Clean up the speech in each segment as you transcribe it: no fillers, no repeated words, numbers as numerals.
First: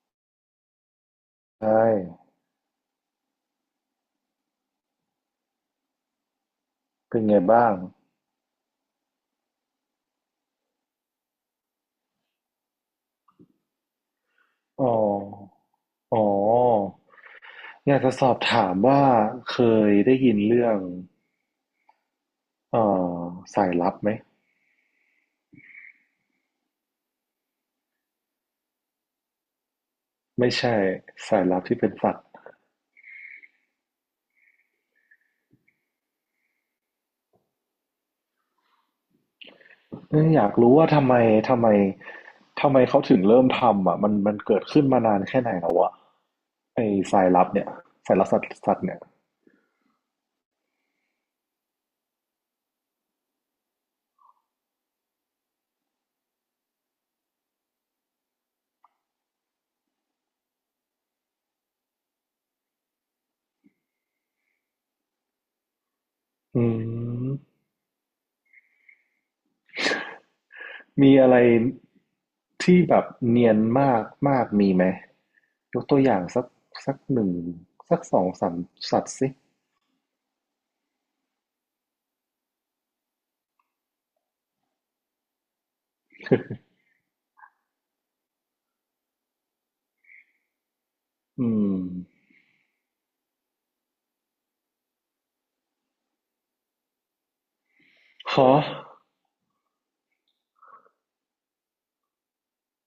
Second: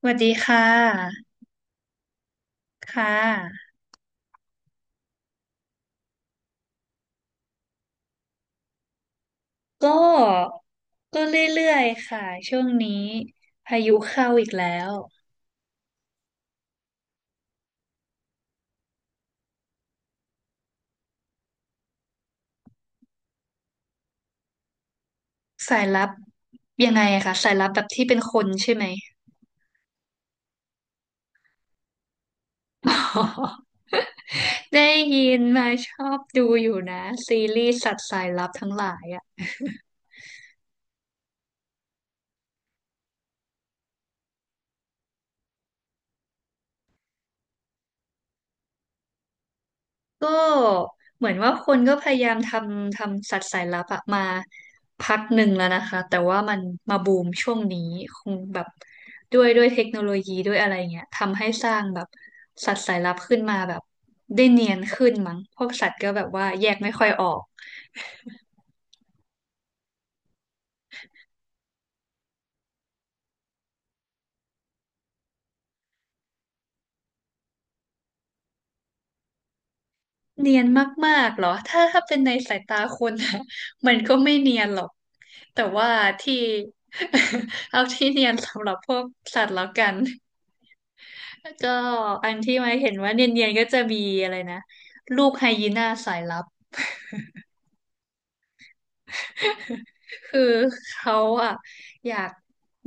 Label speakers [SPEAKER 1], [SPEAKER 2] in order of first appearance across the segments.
[SPEAKER 1] สวัสดีค่ะ
[SPEAKER 2] ใช่
[SPEAKER 1] ค่ะ
[SPEAKER 2] เป็นไงบ้าง
[SPEAKER 1] ก็ก็เรื่อยๆค่ะ ช่วงนี้พายุเข้าอีกแล้
[SPEAKER 2] อ๋อ
[SPEAKER 1] ว
[SPEAKER 2] อ๋ออยากจะสอบถามว่าเคยได้ยินเรื่องเอ่อสายลับไหม
[SPEAKER 1] สายลับยังไงอะคะสายลับแบบที่เป็นคนใช่ไหม
[SPEAKER 2] ไม่ใช่สายลับที่เป็นสัตว์
[SPEAKER 1] ออ ได้ยินมาชอบดูอยู่นะซีรีส์สัตว์สายลับทั้งหลายอะ
[SPEAKER 2] เอ้ยอยากรู้ว่าทำไมทำไมเขาถึงเริ่มทำอ่ะมันมันเกิดขึ้นมานานแค่ไหนแล้วอ่ะไอ้สายลับเนี่ยสายลับสัตว์เนี่ย
[SPEAKER 1] ก็เหมือนว่าคนก็พยายามทำสัตว์สายลับอะมาพักหนึ่งแล้วนะคะแต่ว่ามันมาบูมช่วงนี้คงแบบด้วยเทคโนโลยีด้วยอะไรเงี้ยทำให้สร้างแบบสัตว์สายลับขึ้นมาแบบได้เนียนขึ้นมั้งพวกสัตว์ก็แบบว่า
[SPEAKER 2] อื
[SPEAKER 1] แยกไม่ค่อยออก
[SPEAKER 2] ม มีอะไรที่แบบเนียนมากมากมีไหมยกตัวอย่างสักสักหนึ่งสักสองสามสัตว์สิ
[SPEAKER 1] เนียนมากๆเหรอถ้าเป็นในสายตาคนนะ มันก็ไม่เนียนหรอกแต่ว่าที่ เอาที่เนียนสำหรับพวกสัตว์แล้วกัน
[SPEAKER 2] อื
[SPEAKER 1] ก็
[SPEAKER 2] ม
[SPEAKER 1] อันที่ไม่เห็นว่าเนียนๆก็จะมีอะไรนะลูกไฮยีน่าสายลับ
[SPEAKER 2] ฮะ
[SPEAKER 1] คือเขาอ่ะอยาก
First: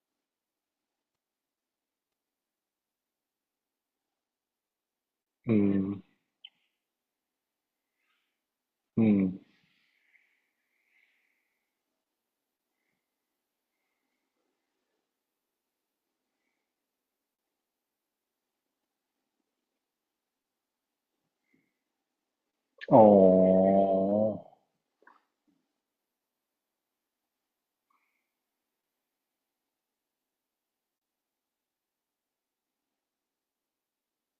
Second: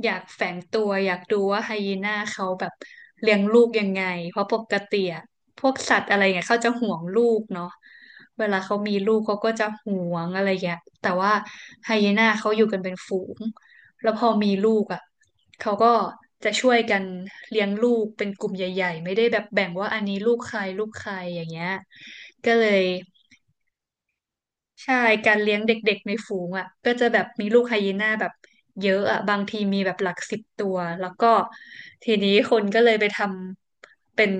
[SPEAKER 1] อยากแฝงตัวอยากดูว่าไฮยีน่าเขาแบบเลี้ยงลูกยังไงเพราะปกติอ่ะ
[SPEAKER 2] อื
[SPEAKER 1] พวก
[SPEAKER 2] ม
[SPEAKER 1] สัตว์อะไรเงี้ยเขาจะห่วงลูกเนาะเวลาเขามี
[SPEAKER 2] อื
[SPEAKER 1] ลู
[SPEAKER 2] ม
[SPEAKER 1] กเขาก็จะห่วงอะไรเงี้ยแต่ว่าไฮยีน่าเขาอยู่กันเป็นฝูงแล้วพอมีลูกอ่ะเขาก็จะช่วยกันเลี้ยงลูกเป็นกลุ่มใหญ่ๆไม่ได้แบบแบ่งว่าอันนี้ลูกใครลูกใครอย่างเงี้ยก็เลย
[SPEAKER 2] อ๋อ
[SPEAKER 1] ใช่การเลี้ยงเด็กๆในฝูงอ่ะก็จะแบบมีลูกไฮยีน่าแบบเยอะอ่ะบางทีมีแบบหลักสิบตัว แล้วก็ทีนี้คนก็เลยไปทำเป็น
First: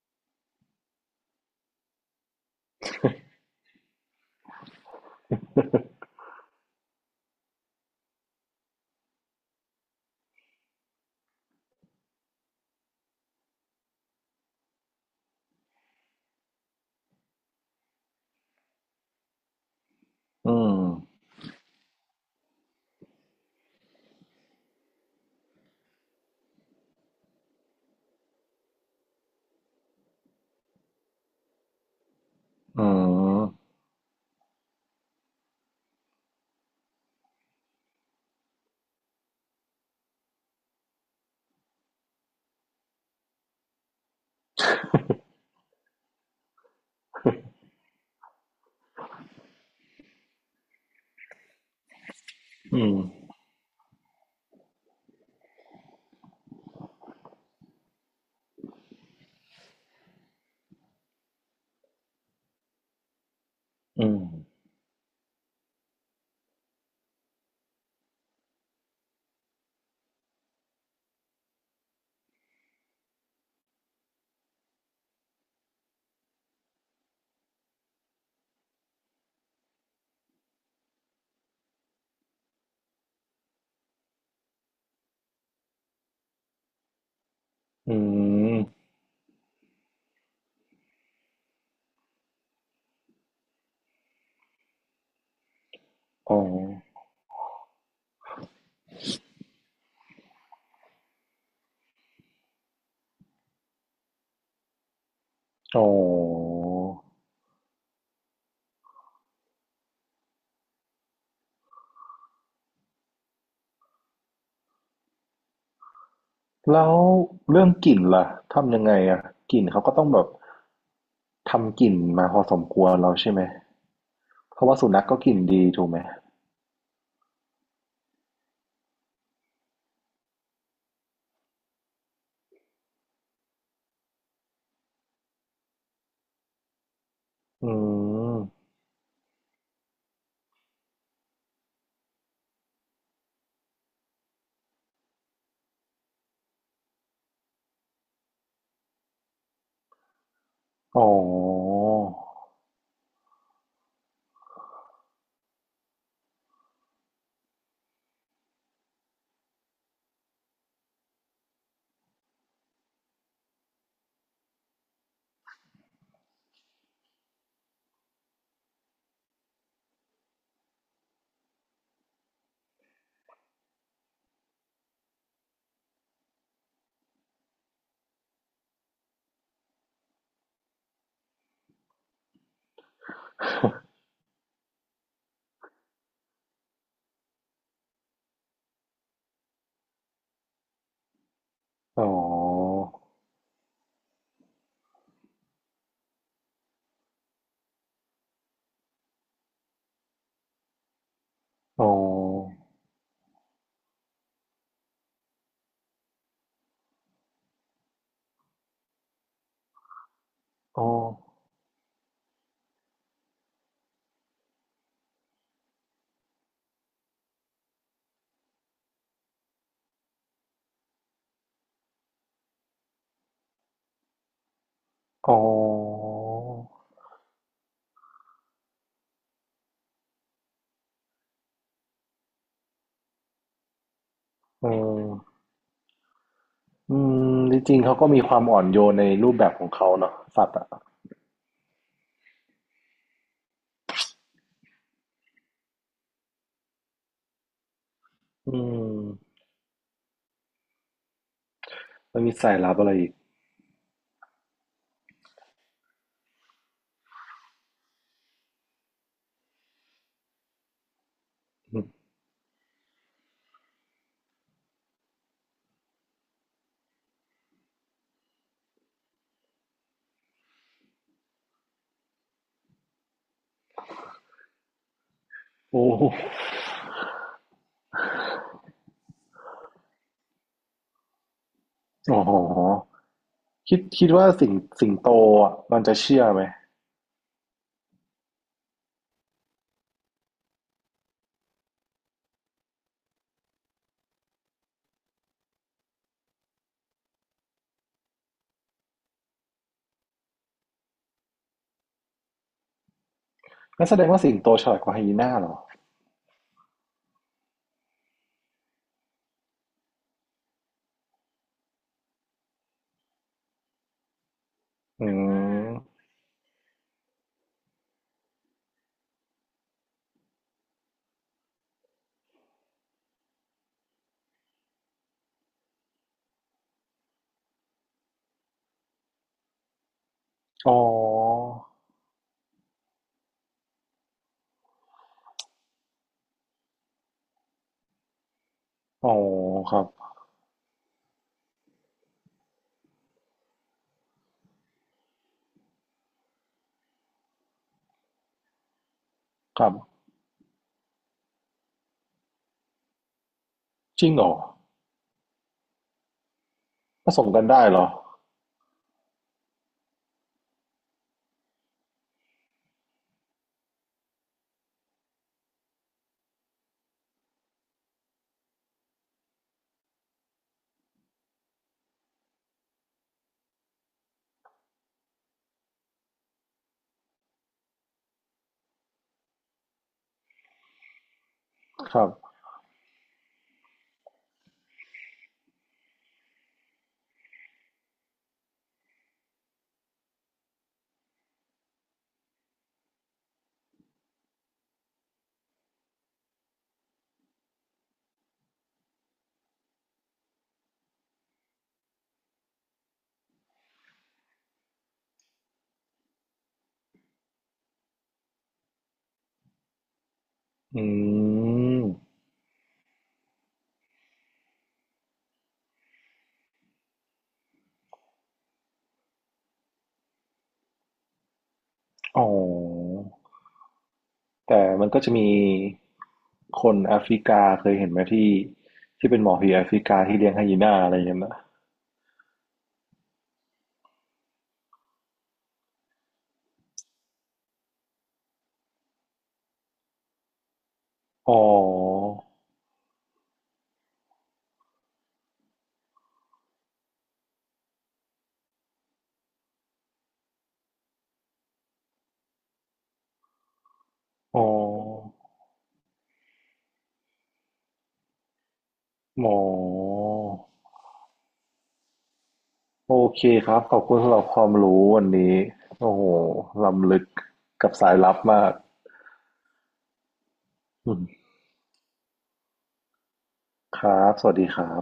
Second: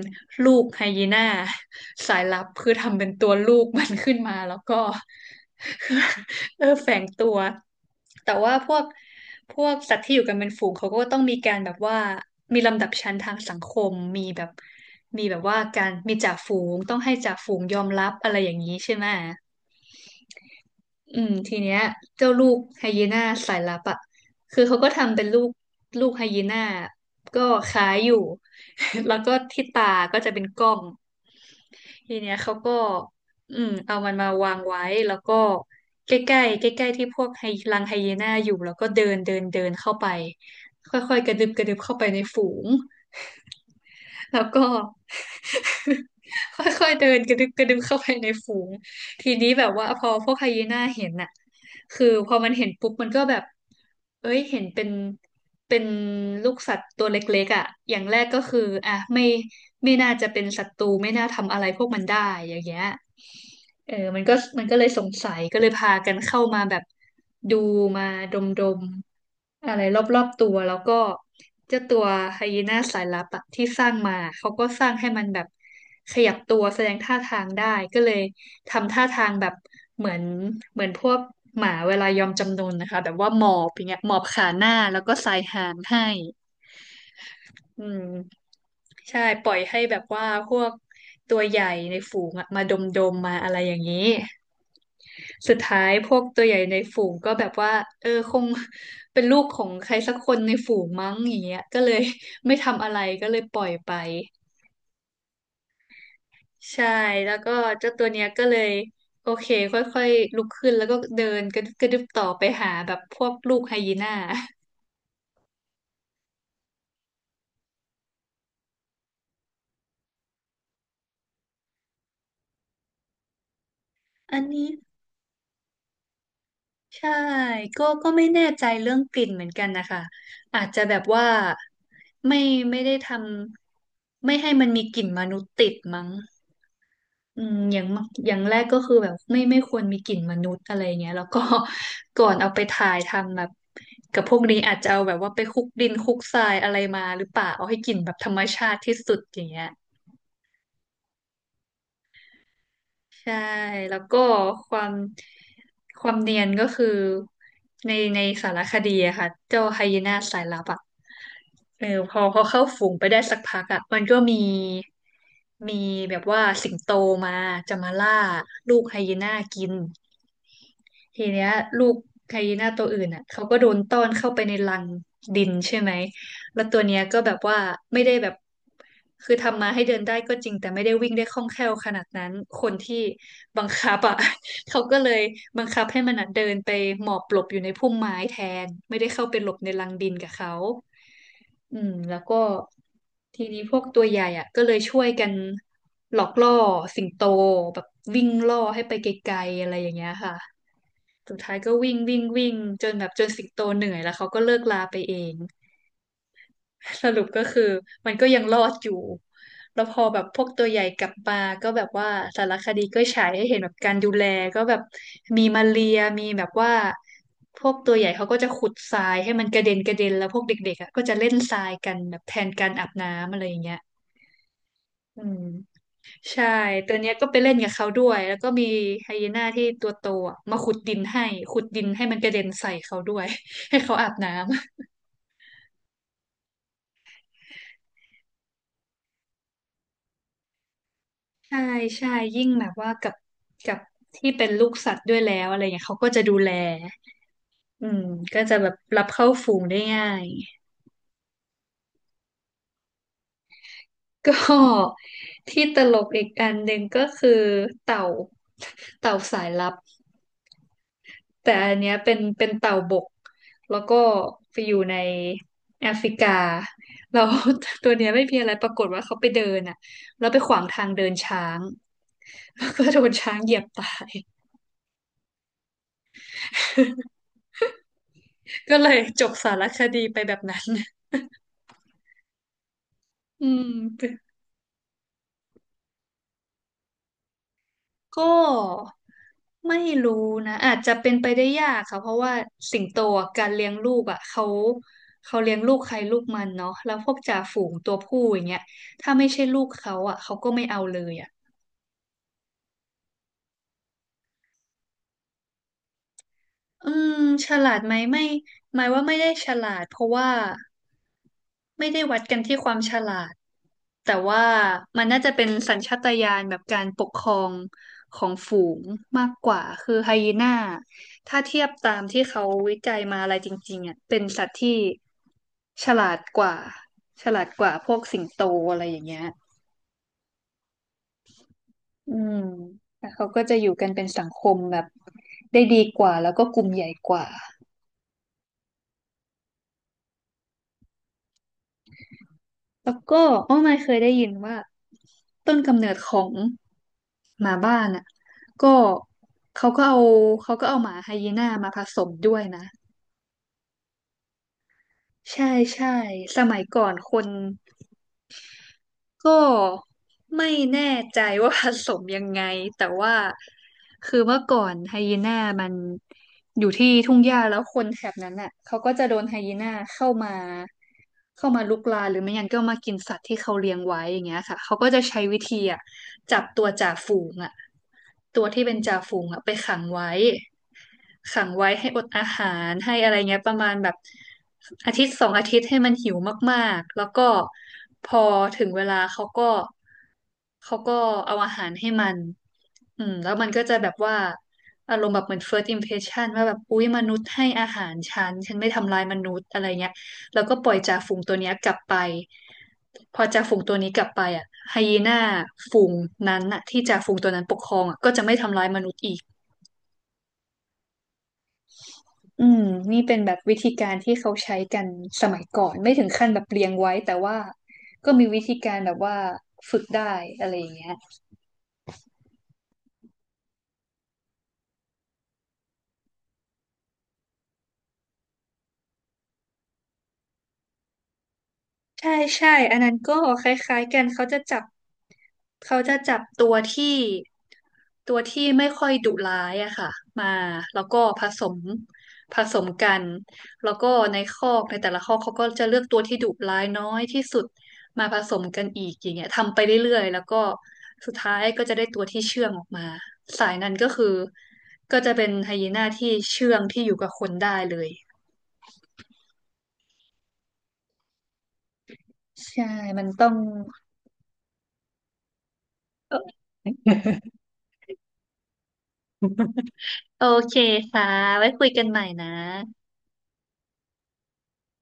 [SPEAKER 1] ลูกไฮยีน่าสายลับคือทำเป็นตัวลูกมันขึ้นมาแล้วก็ เออแฝงตัว แต่ว่าพวกสัตว์ที่อยู่กันเป็นฝูงเขาก็ต้องมีการแบบว่ามีลำดับชั้นทางสังคมมีแบบมีแบบว่าการมีจ่าฝูงต้องให้จ่าฝูงยอมรับอะไรอย่างนี้ใช่ไหม
[SPEAKER 2] อื
[SPEAKER 1] อื
[SPEAKER 2] ม
[SPEAKER 1] มทีเนี้ยเจ้าลูกไฮยีน่าสายลับอ่ะคือเขาก็ทำเป็นลูกไฮยีน่าก็คล้ายอยู่ แล้วก็ที่ตาก็จะเป็นกล้องทีเนี้ยเขาก็
[SPEAKER 2] อืม
[SPEAKER 1] อืมเอามันมาวางไว้แล้วก็ใกล้ๆใกล้ๆที่พวกไฮรังไฮยีน่าอยู่แล้วก็เดินเดินเดินเข้าไปค่อยๆกระดึบกระดึบเข้าไปในฝูงแล้วก็ ค่อยๆเดินกระดึบกระดึบเข้าไปในฝูง ทีนี้แบบว่าพอพวกไฮยีน่าเห็นน่ะคือพอมันเห็น
[SPEAKER 2] อื
[SPEAKER 1] ปุ๊บ
[SPEAKER 2] ม
[SPEAKER 1] มันก็แบบเอ้ยเห็นเป็นลูกสัตว์ตัวเล็กๆอ่ะอย่างแรกก็คืออ่ะไม่น่าจะเป็นศัตรูไม่น่าทำอะไรพวกมันได้อย่างเงี้ยเออ
[SPEAKER 2] อืม
[SPEAKER 1] มันก็เลยสงสัยก็เลยพากันเข้ามาแบบดูมาดมๆอะไรรอบๆตัวแล้วก็เจ้าตัวไฮยีน่าสายลับอะที่สร้างมา เขาก็สร้างให้มันแบบขยับตัวแสดงท่าทางได้ก็เลย ทำท่าทางแบบเหมือนเหมือนพวกหมาเวลายอมจำนนนะคะแบบว่าหมอบอย่างเงี้ยหมอบขาหน้าแล้วก็สายหางให้อื
[SPEAKER 2] อื
[SPEAKER 1] ม
[SPEAKER 2] ม
[SPEAKER 1] ใช่ปล่อยให้แบบว่าพวกตัวใหญ่ในฝูงอะมาดมดมมาอะไรอย่างนี้สุดท้ายพวก
[SPEAKER 2] อ๋อ
[SPEAKER 1] ตัวใหญ่ในฝูงก็แบบว่าเออคงเป็นลูกของใครสักคนในฝูงมั้งอย่างเงี้ยก็เลยไม่ทำอะไรก็เลยปล่อยไป
[SPEAKER 2] อ๋อ
[SPEAKER 1] ใช่แล้วก็เจ้าตัวเนี้ยก็เลยโอเคค่อยๆลุกขึ้นแล้วก็เดินกระดึบกระดึบต่อไปหาแบบพวกลูกไฮยีน่า
[SPEAKER 2] แล้วเรื่องกลิ่นล่ะทำยังไงอะกลิ่นเขาก็ต้องแบบทำกลิ่นมาพอสมควรแล้วใช่ไหม
[SPEAKER 1] อัน
[SPEAKER 2] เพ
[SPEAKER 1] นี้
[SPEAKER 2] ราะว่าสุนัขก็กลิ่นดีถูกไหม
[SPEAKER 1] ใช่ก็ไม่แน่ใจเรื่องกลิ่นเหมือนกันนะคะอาจจะแบบว่าไม่ไม่ได้ทำไม่ให้มันมีกลิ่นมนุษย์ติดมั้ง อืม
[SPEAKER 2] อื
[SPEAKER 1] อย่างมากอย่างแรก
[SPEAKER 2] ม
[SPEAKER 1] ก็คือแบบไม่ควรมีกลิ่นมนุษย์อะไรเงี้ยแล้วก็ ก่อนเอาไปถ่ายทำแบบกับพวกนี้อาจจะเอาแบบว่าไปคลุกดินคลุกทรายอะไรมาหรือเปล่าเอาให้กลิ่นแบบธรรมชาติที่สุดอย่างเงี้ย
[SPEAKER 2] อ๋อ
[SPEAKER 1] ใช่แล้วก็ความความเนียนก็คือในสารคดีอะค่ะเจ้าไฮยีน่าสายลับอะเออพอเข้าฝูงไปได้สักพักอะมันก็มีแบบว่าสิงโตมาจะมาล่าลูกไฮยีน่ากินทีเนี้ยลูกไฮยีน่าตัวอื่นอะเขาก็โดนต้อนเข้าไปในรังดินใช่ไหม แล้วตัวเนี้ยก็แบบว่าไม่ได้แบบคือทำมาให้เดินได้ก็จริงแต่ไม่ได้วิ่งได้คล่องแคล่วขนาดนั้นคนที่บังคับอ่ะ เขาก็เลยบังคับให้มันอะเดินไปหมอบหลบอยู่ในพุ่มไม้แทนไม่ได้เข้าไปหลบในรังดินกับเขาอืม
[SPEAKER 2] อ๋
[SPEAKER 1] แล้วก็
[SPEAKER 2] อ
[SPEAKER 1] ทีนี้พวกตัวใหญ่อ่ะก็เลยช่วยกันหลอกล่อสิงโตแบบวิ่งล่อให้ไปไกลๆอะไรอย่างเงี้ยค่ะสุดท้ายก็
[SPEAKER 2] อ๋อ
[SPEAKER 1] วิ่งวิ่งวิ่งจนแบบจนสิงโตเหนื่อยแล้วเขาก็เลิกลาไปเอง สรุปก็คือมันก็ยังรอดอยู่ แล้วพอแบบพวกตัวให
[SPEAKER 2] อ๋
[SPEAKER 1] ญ่
[SPEAKER 2] อ
[SPEAKER 1] กลับมาก็แบบว่าสารคดีก็ฉายให้เห็นแบบการดูแลก็แบบมีมาเรียมีแบบว่าพวกตัวใหญ่เขาก็จะขุดทรายให้มันกระเด็นกระเด็นแล้วพวกเด็กๆอ่ะก็จะเล่นทรายกันแบบแทนการอาบน้ำอะไรอย่างเงี้ยอื
[SPEAKER 2] อ๋อ
[SPEAKER 1] มใช่ตัวเนี้ยก็ไปเล่นกับเขาด้วยแล้วก็มีไฮยีน่าที่ตัวโตอะมาขุดดินให้ขุดดินให้มันกระเด็นใส่เขาด้วย ให้เขาอาบน้
[SPEAKER 2] เอ
[SPEAKER 1] ำ
[SPEAKER 2] ออืมจริงๆเขาก็มีความอ่อนโยนในรูปแบบของเขาเนาะสัตว์อ่ะ
[SPEAKER 1] ใช่ใช่ยิ่งแบบว่ากับที่เป็นลูกสัตว์ด้วยแล้วอะไรเงี้ยเขาก็จะดูแลอืมก็
[SPEAKER 2] อื
[SPEAKER 1] จะแบบรับเข้า
[SPEAKER 2] ม
[SPEAKER 1] ฝูงได้ง่าย
[SPEAKER 2] แล้วมีสายลับอะไรอีก
[SPEAKER 1] ก็ที่ตลกอีกอันหนึ่งก็คือเต่าเต่าสายลับแต่อัน
[SPEAKER 2] อืม
[SPEAKER 1] เนี้ยเป็นเต่าบกแล้วก็ไปอยู่ในแอฟริกาเรา ตัวเนี้ยไม่มีอะไรปรากฏว่าเขาไปเดินอ่ะแล้วไปขวางทางเดินช้างแล้วก็โดนช้างเหยียบตาย
[SPEAKER 2] โอ้
[SPEAKER 1] ก็เลยจบสารคดีไปแบบนั้น
[SPEAKER 2] อ๋อ
[SPEAKER 1] อืม
[SPEAKER 2] คิดว่าสิงโตอ่ะมันจะเชื่อไหม
[SPEAKER 1] ก็ไม่รู้นะอาจจะเป็นไปได้ยากค่ะเพราะว่าสิงโตอะการเลี้ยงลูกอ่ะเขาเขาเลี้ยงลูกใครลูกมันเนาะแล้วพวกจ่าฝูงตัวผู้อย่างเงี้ยถ้าไม่ใช่ลูกเขาอ่ะเขาก็ไม่เอาเลยอ่ะ
[SPEAKER 2] งั้นแสดงว่าสิงโตฉลาดกว่าไฮยีน่าเหรอ
[SPEAKER 1] อืมฉลาดไหมไม่หมายว่าไม่ได้ฉลาดเพราะว่าไม่ได้วัดกันที่ความฉลาดแต่ว่ามั
[SPEAKER 2] อื
[SPEAKER 1] นน่าจะเป็นสัญชา
[SPEAKER 2] ม
[SPEAKER 1] ตญาณแบบการปกครองของฝูงมากกว่าคือไฮยีน่าถ้าเทียบตามที่เขาวิจัยมาอะไรจริงๆอ่ะเป็นสัตว์ที่ฉลาดกว่าฉลาดกว่าพวกสิงโตอะไรอย่างเงี้ย
[SPEAKER 2] อ๋อ
[SPEAKER 1] อืมแล้วเขาก็จะอยู่กันเป็นสังคมแบบได้ดีกว่าแล้วก็กลุ่มใหญ่กว่า
[SPEAKER 2] อ๋อครับ
[SPEAKER 1] แล้วก็อ้อไม่เคยได้ยินว่าต้นกำเนิดของหมาบ้านอ่ะก็
[SPEAKER 2] ค
[SPEAKER 1] เขา
[SPEAKER 2] รั
[SPEAKER 1] ก็
[SPEAKER 2] บ
[SPEAKER 1] เอาเขาก็เอาหมาไฮยีน่ามาผสมด้วยนะ
[SPEAKER 2] จริงเหรอ
[SPEAKER 1] ใช่ใช่สมัยก่อน
[SPEAKER 2] ผ
[SPEAKER 1] ค
[SPEAKER 2] ส
[SPEAKER 1] น
[SPEAKER 2] มกันได้เหรอ
[SPEAKER 1] ก็ไม่แน่ใจว่าผสมยังไง แต่ว่าคือเมื่อก่อนไฮยีน่ามันอยู่ที่ทุ่งหญ้าแล้วคนแถบนั้นน่ะเขาก็จะโดนไฮยีน่าเข้ามาเข้ามาลุกลานหรือไม่งั้นก็มากินสัตว์ที่เขาเลี้ยงไว้อย่างเงี้ยค่ะเขาก็จะใช้วิธีอ่ะจับตัวจ่าฝูงอ่ะตัวที่เป็นจ่าฝูงอ่ะไปขังไว้ ขังไว้ให้
[SPEAKER 2] ค
[SPEAKER 1] อ
[SPEAKER 2] รั
[SPEAKER 1] ด
[SPEAKER 2] บ
[SPEAKER 1] อาหารให้อะไรเงี้ยประมาณแบบอาทิตย์สองอาทิตย์ให้มันหิวมากๆแล้วก็พอถึงเวลาเขาก็เอาอาหารให้มันอืมแล้วมันก็จะแบบว่าอารมณ์แบบเหมือน first impression ว่าแบบอุ๊ยมนุษย์ให้อาหารฉันฉันไม่ทำลายมนุษย์อะไรเงี้ยแล้วก็ปล่อยจ่าฝูงตัวเนี้ยกลับไปพอจ่าฝูงตัวนี้กลับไปอ่ะไฮยีน่าฝูงนั้นน่ะที่จ่าฝูงตัวนั้นปกครองอ่ะก็จะไม่ทำร้ายมนุษย์อีก
[SPEAKER 2] อืม
[SPEAKER 1] อืมนี่เป็นแบบวิธีการที่เขาใช้กันสมัยก่อนไม่ถึงขั้นแบบเรียงไว้แต่ว่าก็มีวิธีการแบบว่าฝึกได้อะไรอย่างเงี้ย
[SPEAKER 2] อ๋อแต่มันก็จะมีคนแอฟริกาเคยเห็นไหมที่ที่เป็นหมอผีแอฟริกาที่เลี้ยงไฮยีน่าอะไรอย่างเงี้ยนะ
[SPEAKER 1] ใช่ใช่ อันนั้นก็คล้ายๆกันเขาจะจับตัวที่ตัวที่ไม่ค่อยดุร้ายอะค่ะมาแล้วก็ผ
[SPEAKER 2] อ๋อ
[SPEAKER 1] สมผสมกันแล้วก็ในคอกในแต่ละคอกเขาก็จะเลือกตัวที่ดุร้ายน้อยที่สุดมาผสมกันอีกอย่างเงี้ยทำไปเรื่อยๆแล้วก็สุดท้ายก็จะได้ตัวที่เชื่องออกมาสายนั้นก็คือ
[SPEAKER 2] อ๋
[SPEAKER 1] ก็จะ
[SPEAKER 2] อ
[SPEAKER 1] เป็นไฮยีน่าที่เชื่องที่อยู่กับคนได้เลย
[SPEAKER 2] หมอ
[SPEAKER 1] ใช่
[SPEAKER 2] โอ
[SPEAKER 1] มัน
[SPEAKER 2] เค
[SPEAKER 1] ต้อง
[SPEAKER 2] ครับขอบคุณสำหรับความรู้วันนี้โอ้โห
[SPEAKER 1] เออ
[SPEAKER 2] ล้ำลึกกับสายลับมาก
[SPEAKER 1] โอเค
[SPEAKER 2] อืม
[SPEAKER 1] ค่ะไว้คุยกันใหม่นะ
[SPEAKER 2] ครับสวัสดีครับ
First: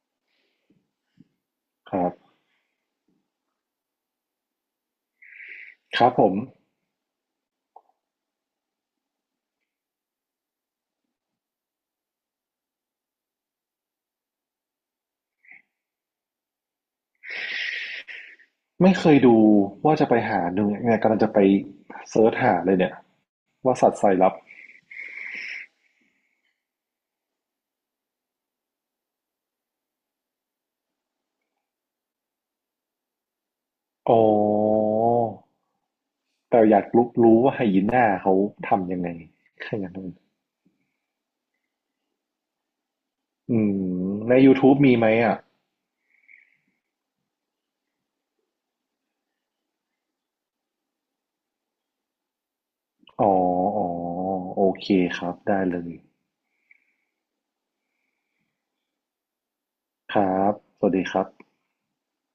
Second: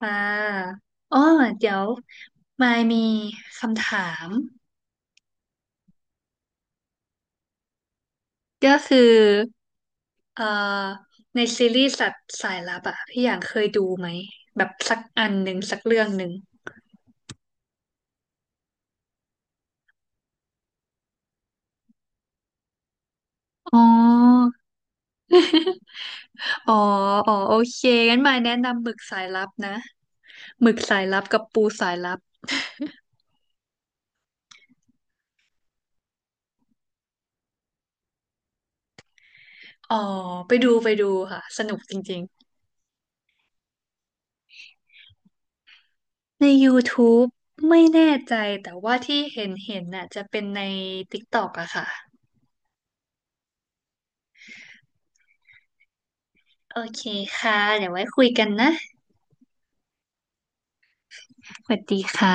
[SPEAKER 1] ค่ะอ๋อเดี๋ยว
[SPEAKER 2] ครับ
[SPEAKER 1] มายมีคำถาม
[SPEAKER 2] ครับผม
[SPEAKER 1] ก็คือเอ่อในซีรีส์สัตว์สายลับอะพี่อย่างเคยดูไหมแบบสักอันหนึ่งสักเรื่องหนึ่ง
[SPEAKER 2] ไม่เคยดูว่าจะไปหาดูเนี่ยกำลังจะไปเซิร์ชหาเลยเนี่ยว่า
[SPEAKER 1] อ๋
[SPEAKER 2] สัตว์สายลับ
[SPEAKER 1] อ อ๋ออ๋อโอเคงั้นมายแนะนำหมึกสายลับนะหมึกสายลับกับปูสายลับ
[SPEAKER 2] อ๋อ แต่อยากรู้ว่าไฮยีน่าเขาทำยังไงแค่นั้
[SPEAKER 1] อ๋
[SPEAKER 2] น
[SPEAKER 1] อ
[SPEAKER 2] เอง
[SPEAKER 1] ไปดูไปดูค่ะสนุกจริงๆ
[SPEAKER 2] อืมใน YouTube มีไหมอ่ะ
[SPEAKER 1] ใน YouTube ไม่แน่ใจแต่ว่าที่เห็นเห็นน่ะจะเป็นใน TikTok อะค่ะ
[SPEAKER 2] อ๋ออ๋อ โอเคครับ ได้เลย
[SPEAKER 1] โอเคค่ะเดี๋ยวไว้คุยกันนะ
[SPEAKER 2] ครับ สวัสดีครับ
[SPEAKER 1] สวัสดีค่ะ